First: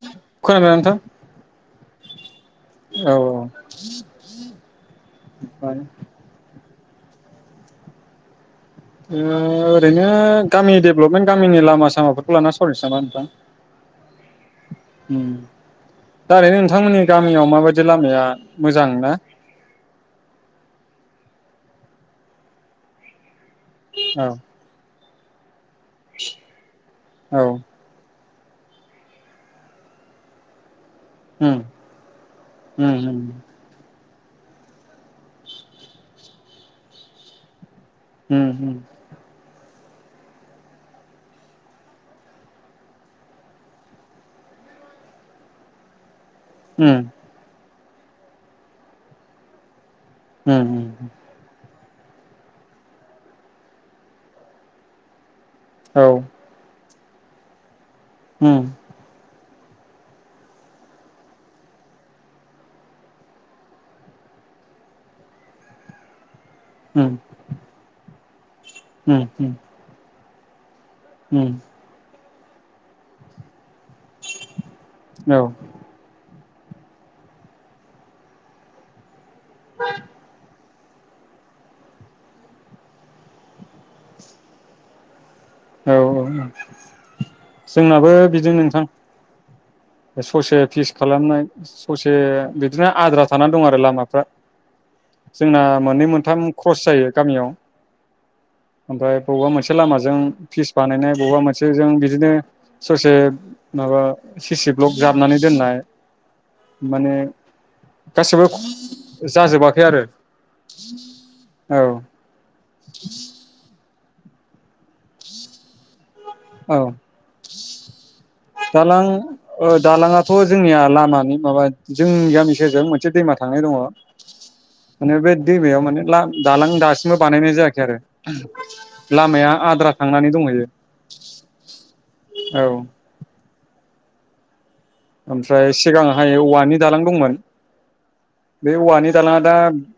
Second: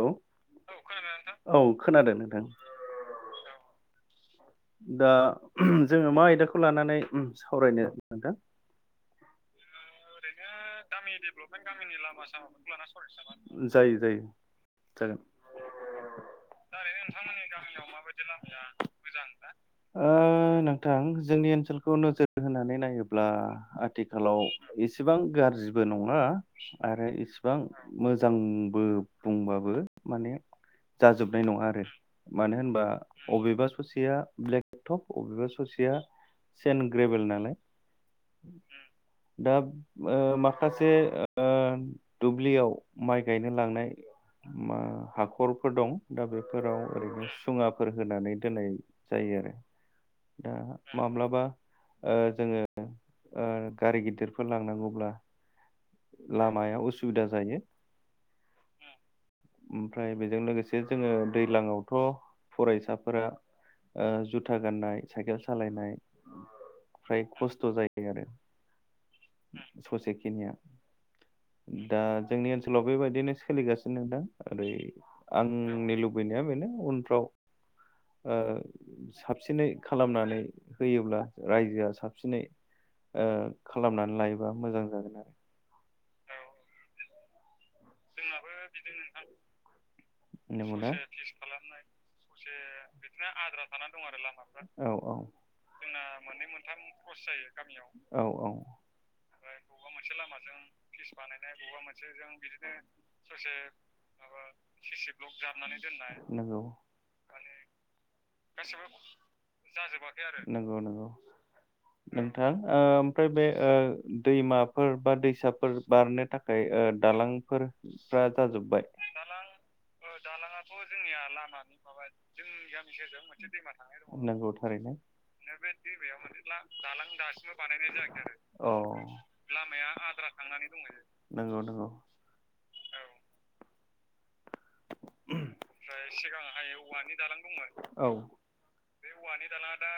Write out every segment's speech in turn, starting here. लौ खोनादोंना नोंथां औ खोनादोंना नोंथां। थां औ दा ओमफ्राय जोङो मा आयदाखौ लानानै सावरायनो नोंथां ओ ओरैनो गामि डेभलपमेन्ट गामिनि लामा सामाफोरखौ लाना सावरायसै नामा नोंथां जायो जायो जागोन दा ओरैनो नोंथांमोननि गामियाव माबायदि लामाया मोजां ना। ओ नोंथां जोंनि ओनसोलखौ नोजोर होनानै नायोब्ला औ आथिखालाव बि सेबां गाज्रिब बो नङा आरो औ इसेबां मोज ‌जांबो बुंबाबो माने जाजोबनाय उम नङा आरो मानो होनबा उम उम अबेबा ससे सेया ब्लेकटप अबेबा ससेया चेन ग्रेबेल नालाय उम दाब ओ माखासे दुब्लियाव माइ गायनो लांनाय हाखरफोर दं। दा बेफोराव उम ओरैनो सुङा फोर होनानै दोनै जायो आरो उम दा उम माब्लाबा ओ जोङो ओ गारि गिदिरफोर लांनांगौब्ला औ लामाायाव उसुब सुबिदा जायो होम ओमफ्राय बेजों लोगोसे जोङो दैज्लांवथ' फरायसाफोरा ओ जुथा गाननाय साइकेल सालायनाय। फ्राय खस्थ' जायो आरो ओम ओम खेनिया दा जोंनि ओनसोलाव बेबायदिनो सोलिगासि नोंथां ओरै औ आंनि लुबैनाय बेनो उनफ्राव ओ साबसिनै खालामनानै होयोब्ला रायजोआ साबसिनै ओ खालामनानै लायोबा मोजां जागोन आरो औ औ औ जोंनाबो बिदि नोंथां ससे नंगौना फिस खालामनाय ससे बिदिनो आद्रा थानानै दं आरो लामाफ्रा औ औ जोंना मोननै मोनथाम क्रस जायो गामियाव औ औ ओमफ्राय बबावबा मोनसे लामाजों फिस बानायनाय बबेबा मोनसे जों बिदिनो ससे माबा सिसि ब्लक सि सि ब्लग जाबनानै दोननाय दोन्नाय माने आरो गासिबो गासैबो जाजोबाखै आरो नंगौ नंगौ औ नोंथां ओमफ्राय बे ओ ओ दैमाफोर बा दैसाफोर बारनो थाखाय औ ओ दालां फोर फ्राद जाजोबबाय दालां दालाङाथ' जोंनिया लामानि माबा जोंनि गामनि गेजेराव मोनसे दैमा थांनाय द नगौ थारैनो बे दैमायाव मोनसे दालां दासिमबो बानायनाय जायाखै आरो औ लामाया आद्रा थांनानै दं नंगौ नंगौ। औ ओमफ्राय सिगांहाय औवानि दालां दंमोन औ बे औवानि दालांआ दा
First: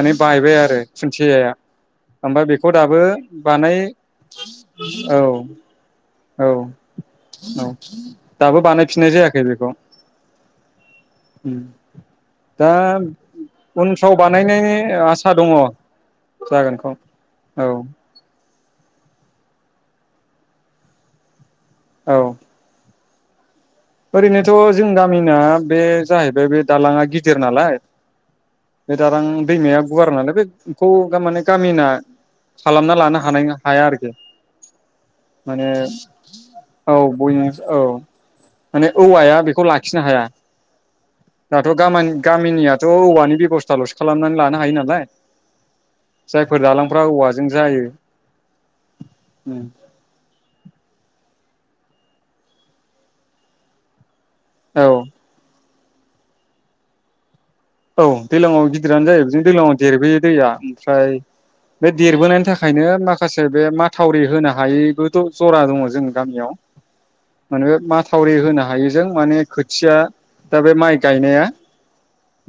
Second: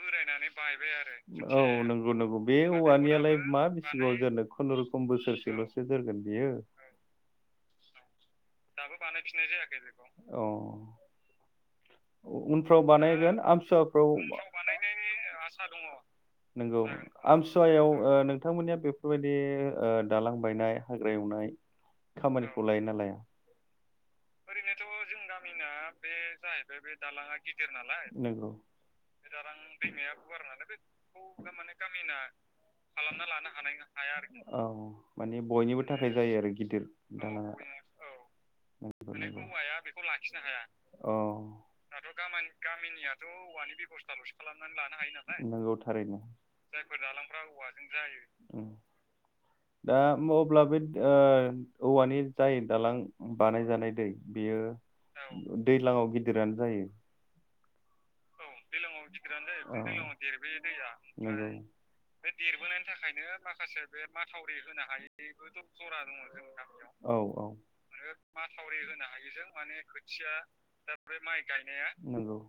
बोरायनानै बायबाय आरो औ नंगौ नंगौ ओमफ्राय बे बेखौ दाबो औवानियालाय मा बानाय बिसेबां जोरनो खुनुरुखुम औ बोसोरसेल'सो जोरगोन। औ औ। [inaudible] दाबो बानायफिननाय जायाखै बेखौ औ उम अ दा उनफ्राव बानायगोन आमसुवाफ्राव उनफ्राव बानायनायनि आसा दङ' नोंगौ जागोनखौ औ आमसुवायाव ओ नोंथांमोननिया बेफोरबायदि ओ दालां बायनाय हाग्रा एवनाय औ खामानिखौ लायोना लाया? ओरैनोथ' जों गामिना बे जाहैबाय बे दालाङा गिदिर नालाय नोंगौ बे दालां दैमाया गुवार नालाय बेखौ माने गामिना खालामना लानो हानाय हाया आरो औ माने बयनिबो थाखाय जायो आरो गिदिर औ बय दालांआ औ। माने औवाया बेखौ लाखिनो हाया अ दाथ' गामा गामिनियाथ' औवानि बेबस्थाल'सो खालामनानै लानो हायो नालाय नंगौ थारैनो जायफोर दालांफ्रा औवाजों जायो दा अब्ला बे ओ ओं औवानि जाय दालां बानाय जानाय दै औ दैज्लांआव गिदिरानो जायो। औ दैलाङाव गिदिरानो जायो बिदिनो दैलाङाव [inaudible] देरबोयो दैया ओमफ्राय अ बे देरबोनायनि थाखायनो माखासे औ बे माथावरि होनो हायैबो नंगौ जरा दङ जों गामियाव [inaudible] माने बे माथावरि होनो औऔ हायैजों माने खोथिया दा बे [inaudible] माइ गायनाया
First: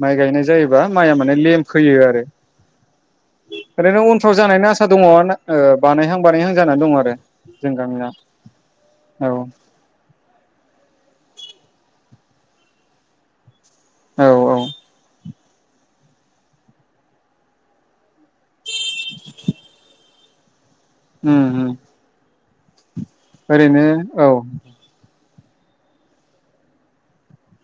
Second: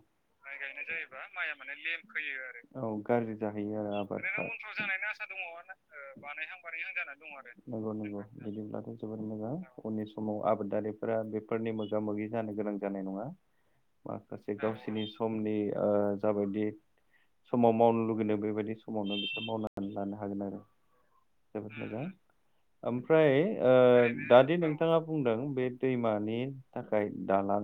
माइ [inaudible] गायनाय जायोबा माइया माने लेमफैयो आरो औ गारजि जाहैयो ओरैनो उनफ्राव जानायनि आसा आरोआबादफोरा दङ बानायहां बानायहां जानानै दं [inaudible] आरो जों नांगौ गामिना नंगौ बिदिब्लाथ' जोबोद औ मोजां उननि समाव आबादारि फोरा बेफोरनि मोगा मोगि जानो गोनां जानाय नङा। औ माखासे औ गावसिनि समानि ओ जाबायदि समाव मावनो लुबैनाय बेबायदि समावनो बिसोर मावनानै लानो हागोन आरो। उम उम जोबोद मोजां। ओमफ्राय ओ ओरैनो औ दादि नोंथाङा बुंदों बे दैमानि थाखाय दालां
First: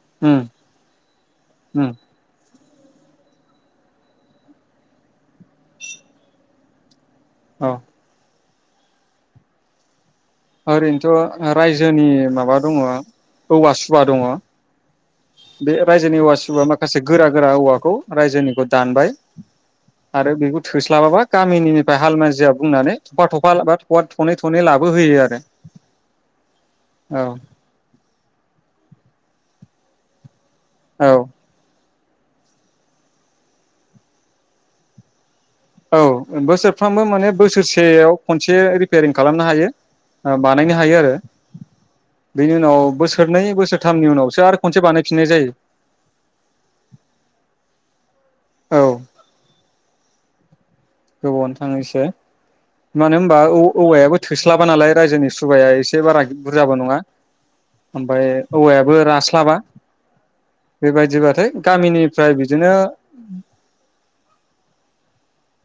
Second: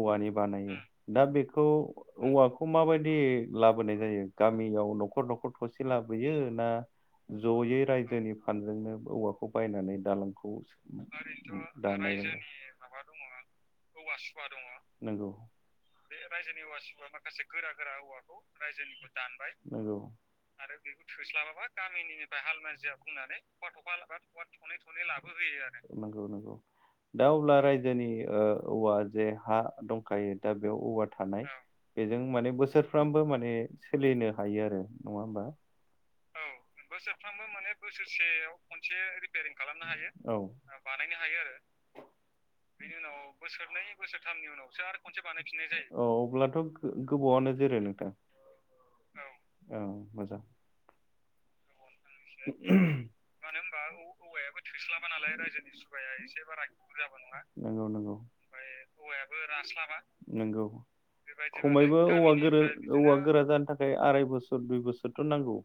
औवानि बानायो दा बेख हुम। वाखौ माबायदि लाबोनाय जायो गामियाव न'खर न'ख र थ'से लाबोयो ना? औ ज'यै रायजोनि खानजोंनो औवाखौ बायनानै दालां ओरैनोथ' रायजोनि माबा दङ' औवा सुबा दङ बे [inaudible] औ [inaudible] [inaudible] रायजोनि औवा सुबा माखासे गोरा गोरा औवाखौ रायजोनिखौ दानबाय आरो बेखौ थोस्लाबाबा गामिनिनिफ्राय हाल मानजिया बुंनानै थफा थफा बा थफा थनै थनै लाबोहोयो आरो नंगौ नंगौ दा औ अब्ला रायजोनि ओ औवा जे हा दंखायो दा बेयाव थानाय औ बेजों माने बोसोरफ्रोमबो माने सोलिनो हायो आरो नङा होमबा। औ बोसोरफ्रामबो माने बोसोरसेयाव खनसे रिपेयारिं खालामनो हायो औ बानायनो हायो आरो। बेनि उनाव बोसोरनै बोसोरथामनि उनावसो आरो खनसे बानायफिननाय जायो। औ अब्लाथ' गो-गोबावआनो जोरो नोंथां औ औ। मोजां गोबावनो थाङोसो इसे [inaudible] औ [inaudible] थोस्लाबा नालाय रायजोनि सुबाया एसे बारा बुरजाबो नङा उम [inaudible] ओमफ्राय औवायाबो रास्लाबा नंगौ बेबायदिबाथाय खमैबो गामिनिफ्राय औवा गोरो- बिदिनो औवा गोरा जानो थाखाय आराय बोसोर दुय बोस थ नांगौ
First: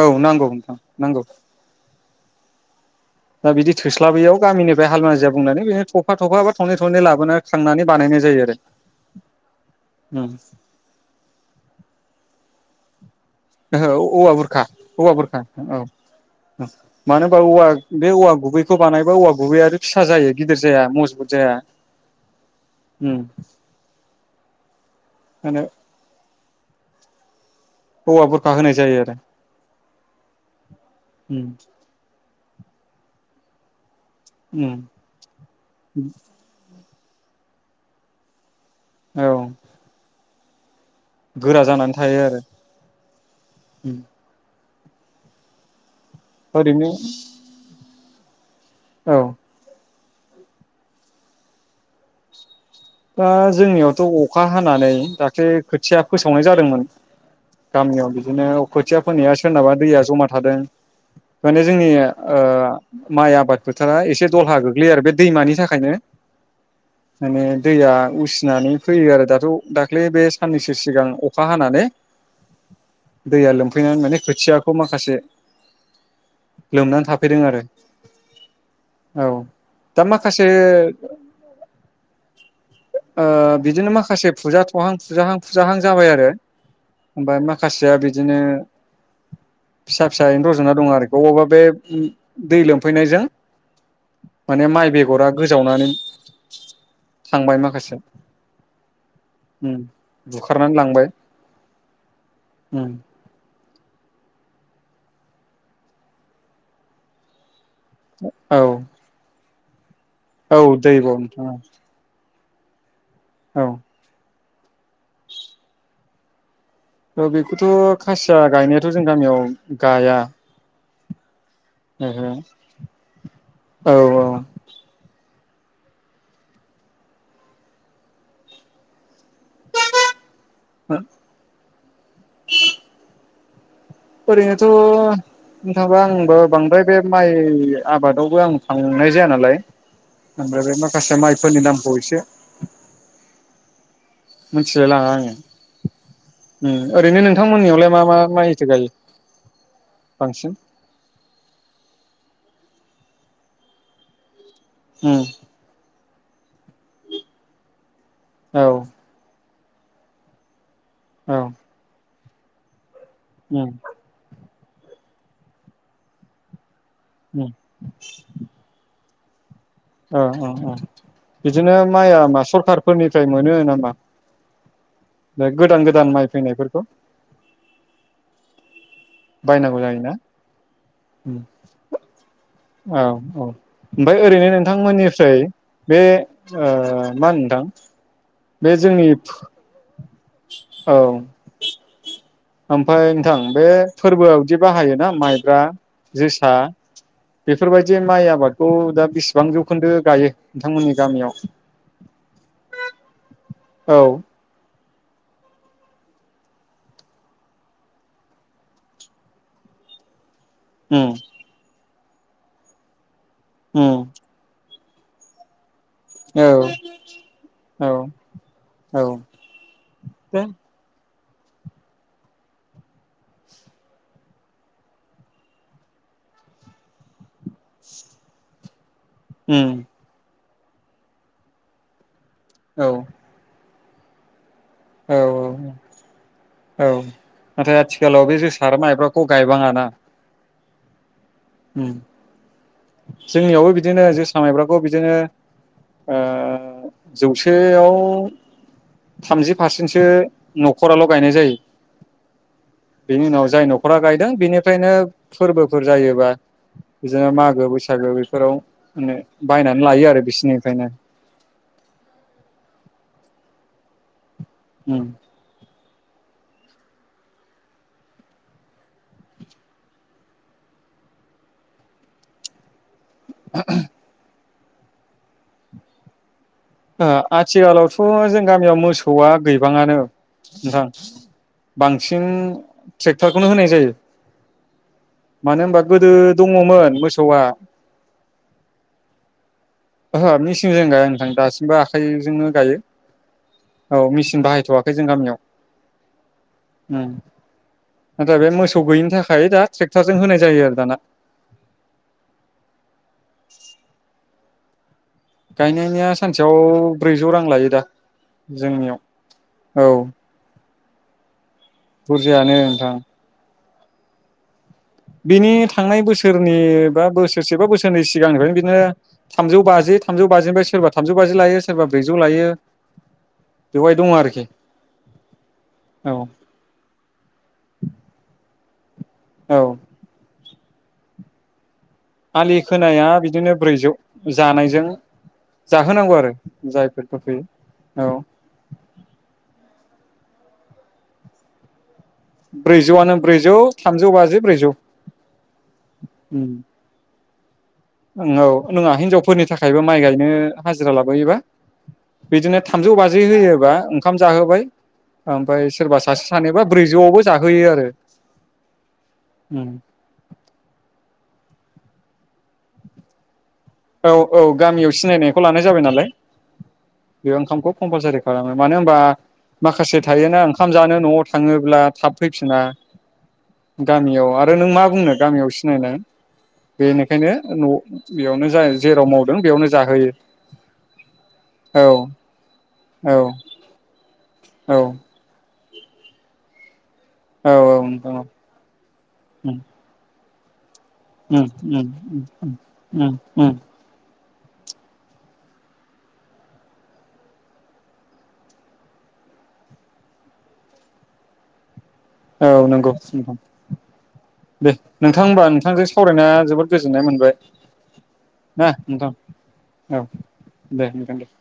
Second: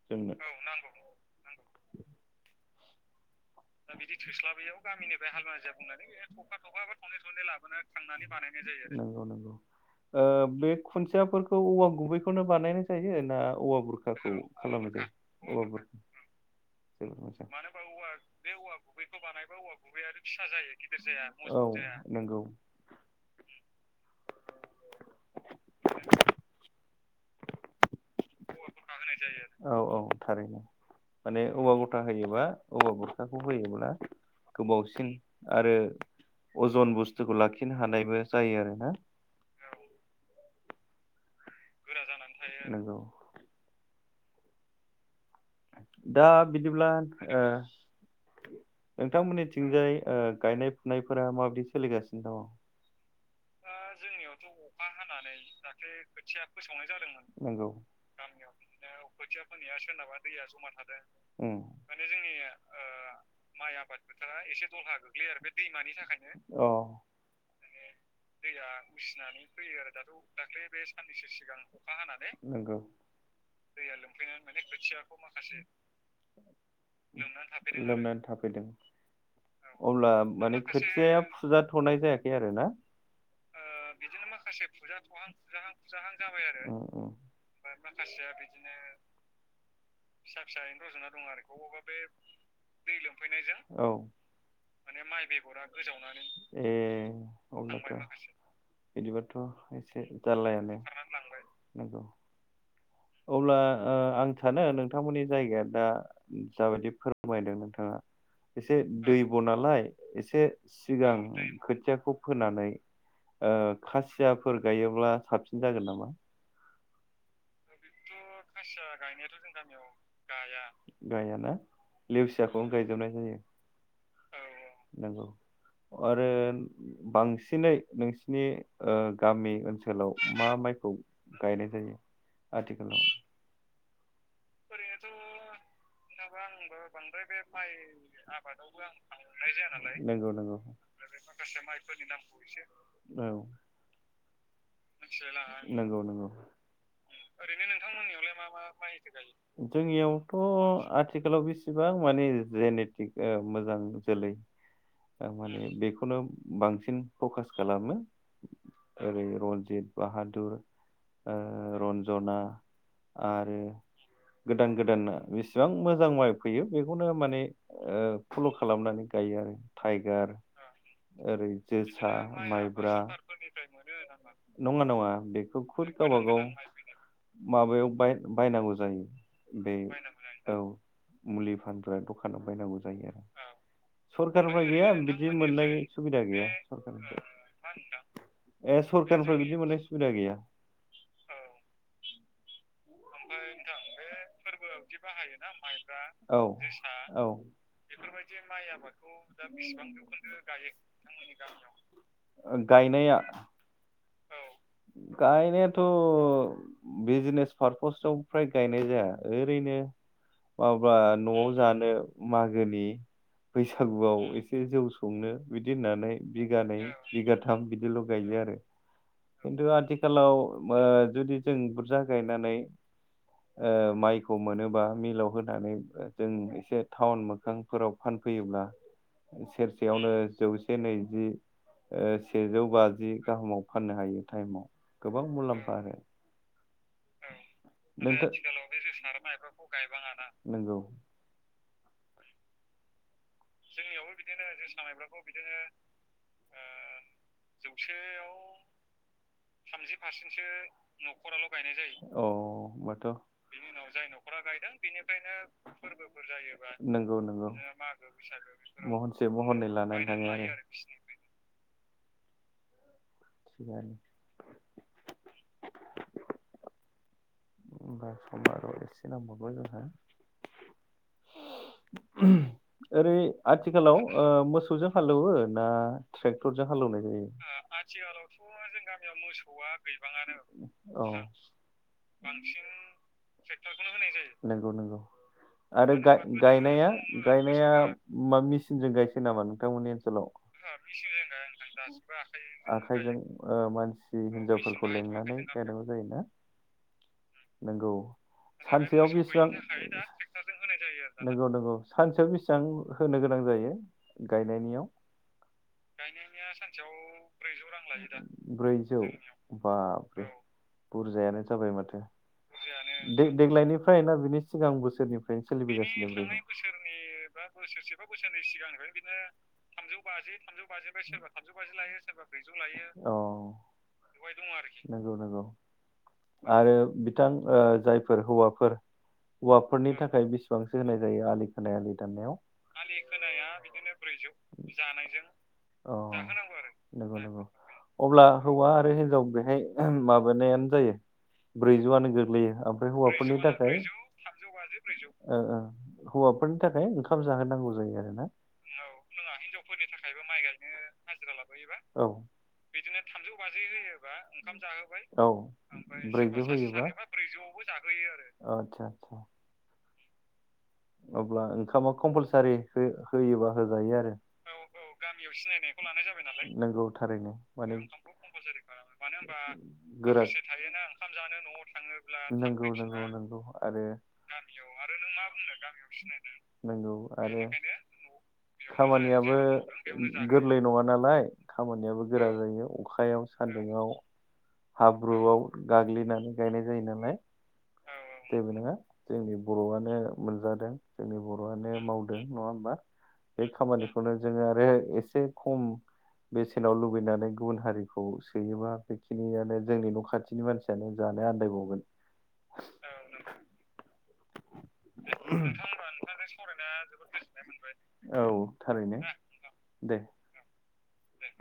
औ जोंनो। [inaudible] नांगौ नोंथां नांगौ। दा बिदि थोस्लाबैयाव गामिनिफ्राय हालमाजिया बुंनानै बेनो थफा दंफां बा थनै थनै लाबोना खांनानै बानायनाय जायो आरो ओ बे खुन्थियाफोरखौ औवा गुबैखौनो बानायनाय जायो। ना औवा औ बुरखाखौ औवा बुरखा खालामनाय औवा बुरखा जायो औवा औ बुरखा जोबोद मानो होनबा मोजां औव बे औवा गुबै खौ बानायबा औवा गुबै आरो फिसा जायो गिदिर जाया मजबुत जाया औ नंगौ उम [unintelligible] औवा बुरखा होनाय जायो आरो औ औ थारैनो माने उम औवा बुरखा होयोबा [unintelligible] खौ होयोब्ला उम गोबावसिन आरो अजन ब [unintelligible] लाखिनो हानायबो जायो आरो। औ। गोरा जानानै थायो आरो। नंगौ [unintelligible] दा ओरैनो बिदिब्ला ओ औ नोंथांमोननि थिंजाय ओ गायनाय फुनायफोरा माबायदि सोलिगासिनो दङ। दा जोंनियावथ अखा हानानै दाख्लै खोथिया फोसावनाय जादोंमोन नंगौ गामियाव बिदिनो खोथिया फोनाया सोरनाबा दैया जमा थादों माने जोंनि ओ माइ आबाद फोथारा एसे दलहा गोग्लैयो आरो बे दैमानि थाखायनो माने अ। दैया उसिनानै फैयो आरो दाथ दाख्लै बे साननैसो सिगां अखा हानानै नंगौ दैया लोमफैनानै माने खोथियाखौ माखासे [unintelligible] लोमनानै थाफैदों आरो औ दा अब्ला माखासे माने खोथियाया फुजाथनाय जायाखै आरोना ओ बिदिनो माखासे फुजा थहां फुजाहां फुजाहां जाबाय आरो उम उम ओमफाय माखासेया बिदिनो फिसा औ फिसायैनो रज'ना ए दं आरो अबावबा बे दै लोमफैनायजों माने माइ बेगरा गोजावनानै थांबाय माखासे अब्लाथ बिदिबाथ उम एसे बुखारनानै जारलायानो लांबाय नौंगौ। उम। अब्ला ओ आं थानो नोंथांमोननि जायगाया दा जाबायदि फोरमायदों नों [unintelligible] औ एसे दै ब' नालाय एसे औ दैब' सिगां नोंथां खोथियाखौ फोनानै। ओ औ खासिया। फोर गायोब्ला साबसिन जागोन नामा। ओ बेखौथ' खासिया गायनायाथ जों गामियाव गाया गायाना ओहो लेवसियाखौ गायजोबनाय जायो औ औ नोंगौ आरो बांसिनै नोंसिनि ओ गामि ओनसोलाव मा माइखौ औ गायनाय जायो आथिख ओरैनोथ बा आंबो बांद्राय बे माइ आबादावबो आं थांनाय जाया नालाय नंगौ नंगौ ओमफ्राय बे माइफोरनि माखासे माइफोरनिखौ एसे नामखौ इसे औ मिथिलाय लाङा आङो नंगौ नंगौ उम ओरैनो नोंथांमोननियावलाय मा मा माइथो गायो? जोंनियावथ' बांसिन आथिखालाव बेसेबां मान नि जेनेटिक ओ मोजां जोलै उम माने बेखौनो बांसिन फकास खालामो। औ ओैरै रन बेद बाहादुर औ जना आरो उम गोदान गोदाना बिसिबां मोजां माइ फैयो बेखौनो माने उम ओ फल खालामनानै गायो आरो औ टाइगार औ औ ओरै बिदिनो जोसा माइया मा माइब्रा सरखारफोरनिफ्राय मोनो नामा [unintelligible] नङा नङा बे बेखौ गोदान खुद गोदान गावब माइ गाव फैनायफोरखौ माबायाव बाय बायनांगौ जायो। बे बायनांगौ जायोना औ उम मुलि फानग्रा दखानाव बाय नांगौ औ जायो आरो ओमफ्राय ओरैनो सरखारनिफ्राय गैया बिदि नोंथांमोननिफ्राय मोननाय बे सुबिदा गैया ओ मा होनो नोंथां सरखारनिफ्राय ए बे जोंनि सरखारनिफ्राय बिदि मोननाय सुबिदा गैया। औ ओमफाय नोंथां बे फोरबोआवदि बाहायो ना माइब्रा औ जोसा औ बेफोरबायदि माइ आबादखौ दा बेसिबां जौखोन्दो गायो नोंथांमोननि गामियाव? औ गायनायथ' बिजनेस पारपसाव फ्राय गायनाय जाया ओरैनो मावबा उम न'आव जानो मागोनि उम बैसागुआव एसे जौ संनो बिद दोननानै औ बिगानै बिगाथाम औ बिदिल' गायो आरो औ खिन्थु आथिखालाव ओ जुदि जों बुरजा गाय [unintelligible] ओ माइखौ मोनोबा मिलाव होनानै जों एसे टाउन मोखांफोराव फानफैयोब्ला उम सेरसेयावनो जौ से नैजि ओ सेजौ औ बाजि गाहामाव फाननो हायो टाइमाव औ गोबां मुलाम्फा आरो औ नाथाय नोंथां आथिखालाव बे जोसा आरो माइब्राखौ गायबाङाना? नोंगौ। उम जोंनियावबो बिदिनो जोसा माइब्राखौ बिदिनो ओ जौसेयाव थामजि पारसेन्टसो न'खराल' गायनाय जायो अ होमबाथ' बेनि उनाव जाय न'खरा गायदों बेनिफ्रायनो फोरबोफोर जायोबा नंगौ बिदिनो नंगौ मागो बैसागो फोराव नो महनसे महननै बायनानै लानानै लायो आरो थाङो बिसिनिफ्रायनो [unintelligible] उम समबार समबाराव एसे नांबावगौ जोंहा ओरै आथिखालाव ओ मोस सौजों हालौवो ना ट्रेक टरजों हालेवनाय जायो ओ आथिखालावथ' जों आथिखालाव गामियाव बा मोसौआ जों गैबाङानो गामियावनो मोसौआ नोंथां गैबाङानो ओ बांसिन बांसिनानो ट्रेक्टरजोंनो हाल ट्रेक्टरखौनो होनाय एवनाय जायो नंगौ नंगौ मानो होनबा आरो गोदो गाय-गायनाया दङमोन गायनाया मोसौआ मा मेसिनजों गायसै नामा नोंथां? ओहो मेसिंजों गाया नोंथां दासिमबो आखाइजोंनो गायो। आखाइजों ओ औ मानसि मेचिन हिनजावफोरखौ बाहायथ'वाखै जों लेंनानै गामियाव गायनांगौ जायोना उम नोंगौ नाथाय बे मोसौ गैयिनि सानसेयाव थाखाय बेसेबां दा ट्रेक्टरजों होनाय जायो आरो दाना नंगौ नंगौ सानसेयाव बेसेबां होनो गोनां जायो? गायनायनियाव गायनायनिया सानसेयाव ब्रैजौ रां लायो दा [unintelligible] जोंनियाव ब्रैजौ औ बुरजायानो जाबाय माथो बुरजायानो नोंथां देग्लायनि जायो ना बिनि सिगां बोसोरनिफ्राय सोलिासिगोन बोसोरनि बा बोसोरसे बा बोसोरनै सिगांनिफ्रायनो बिदिनो थामजौ बाजि थामजौ बाजिनि सोरबा थामजौ बाजि लायो सोरबा बेवहाय दं आरोखि [unintelligible] नंगौ औ आरो बिथां जायफोर हौवाफोर औ हौवाफोरनि थाखाय बेसे बांसे होनाय जायो आलि खोनाय आलि दाननायाव आलि खोनाया बिदिनो ब्रैजौ जानायजों औ जाहोनांगौ आरो जायफोर अब्ला हौवा आरो हिनजाव बेहाय माबानायानो जायो ब्रैजौआनो गोग्लैयो ओमफ्राय ब्रैजौआनो हौवाफोरनि ब्रैजौ थाखाय थामजौ बाजि ब्रैजौ औ हौवाफोरनि थाखाय खाम जाहोनांगौ। जायो आरोना औ नङा हिनजावफोरनि थाखायबो माइ गायनो हाजिरा लाबोयोबा? बिदिनो थामजौ औ बाजि होयोबा ओंखाम औ जाहोबाय ब्रैजौ ओमफ्राय सोरबा सासे होयोबा सानैबा ब्रैजौआवबो अ जाहोयो आरो आतसा आतसा। अब्ला ओंखामा कम्पालसारि होयोबा औ औ गामियाव सिनायनायखौ लानाय जाबाय नालाय ओंखामखौ कमपालसरि खालामो मानो होनब्ला माखासे [unintelligible] थायोना जानो ओंखाम न'आव जानो थाङोब्ला थाब न'आव फैफिना थाङोब्ला [unintelligible] आरो नों मा बुंनो गामियाव बेनिखायनो न'आव बेयावनो जाय जेराव खामानियाबो मावदों बेयावनो जाहोयो गोरलै नङा नालाय औ खामानियाबो गोरा जायो औ अखायाव सान्दुङाव औ हाब्रुआव गाग्लिनानै गायनाय जायो नालाय। औ औ नोंथां औ जेबो नङा जोंनि बर'आनो [unintelligible] [unintelligible] जोंनि उम बर'आनो मावदों नङा उम होमबा उम बे उम खामानिखौनोनो जोङो आरो एसे खम बेसेनाव लुबैनानै गुबुन हारिखौ सोयोबा बेखिनियानो जोंनि न' खाथिनि मानसियानो जानो आन्दायबावगोन। औ नंगौ नोंथां दे नोंथां। नोंथां होनबा नोंथांजों सावरायनाया जोबोद गोजोननाय मोनबाय औ ना थारैनो नोंथां दे औ। दे नोंथां दे।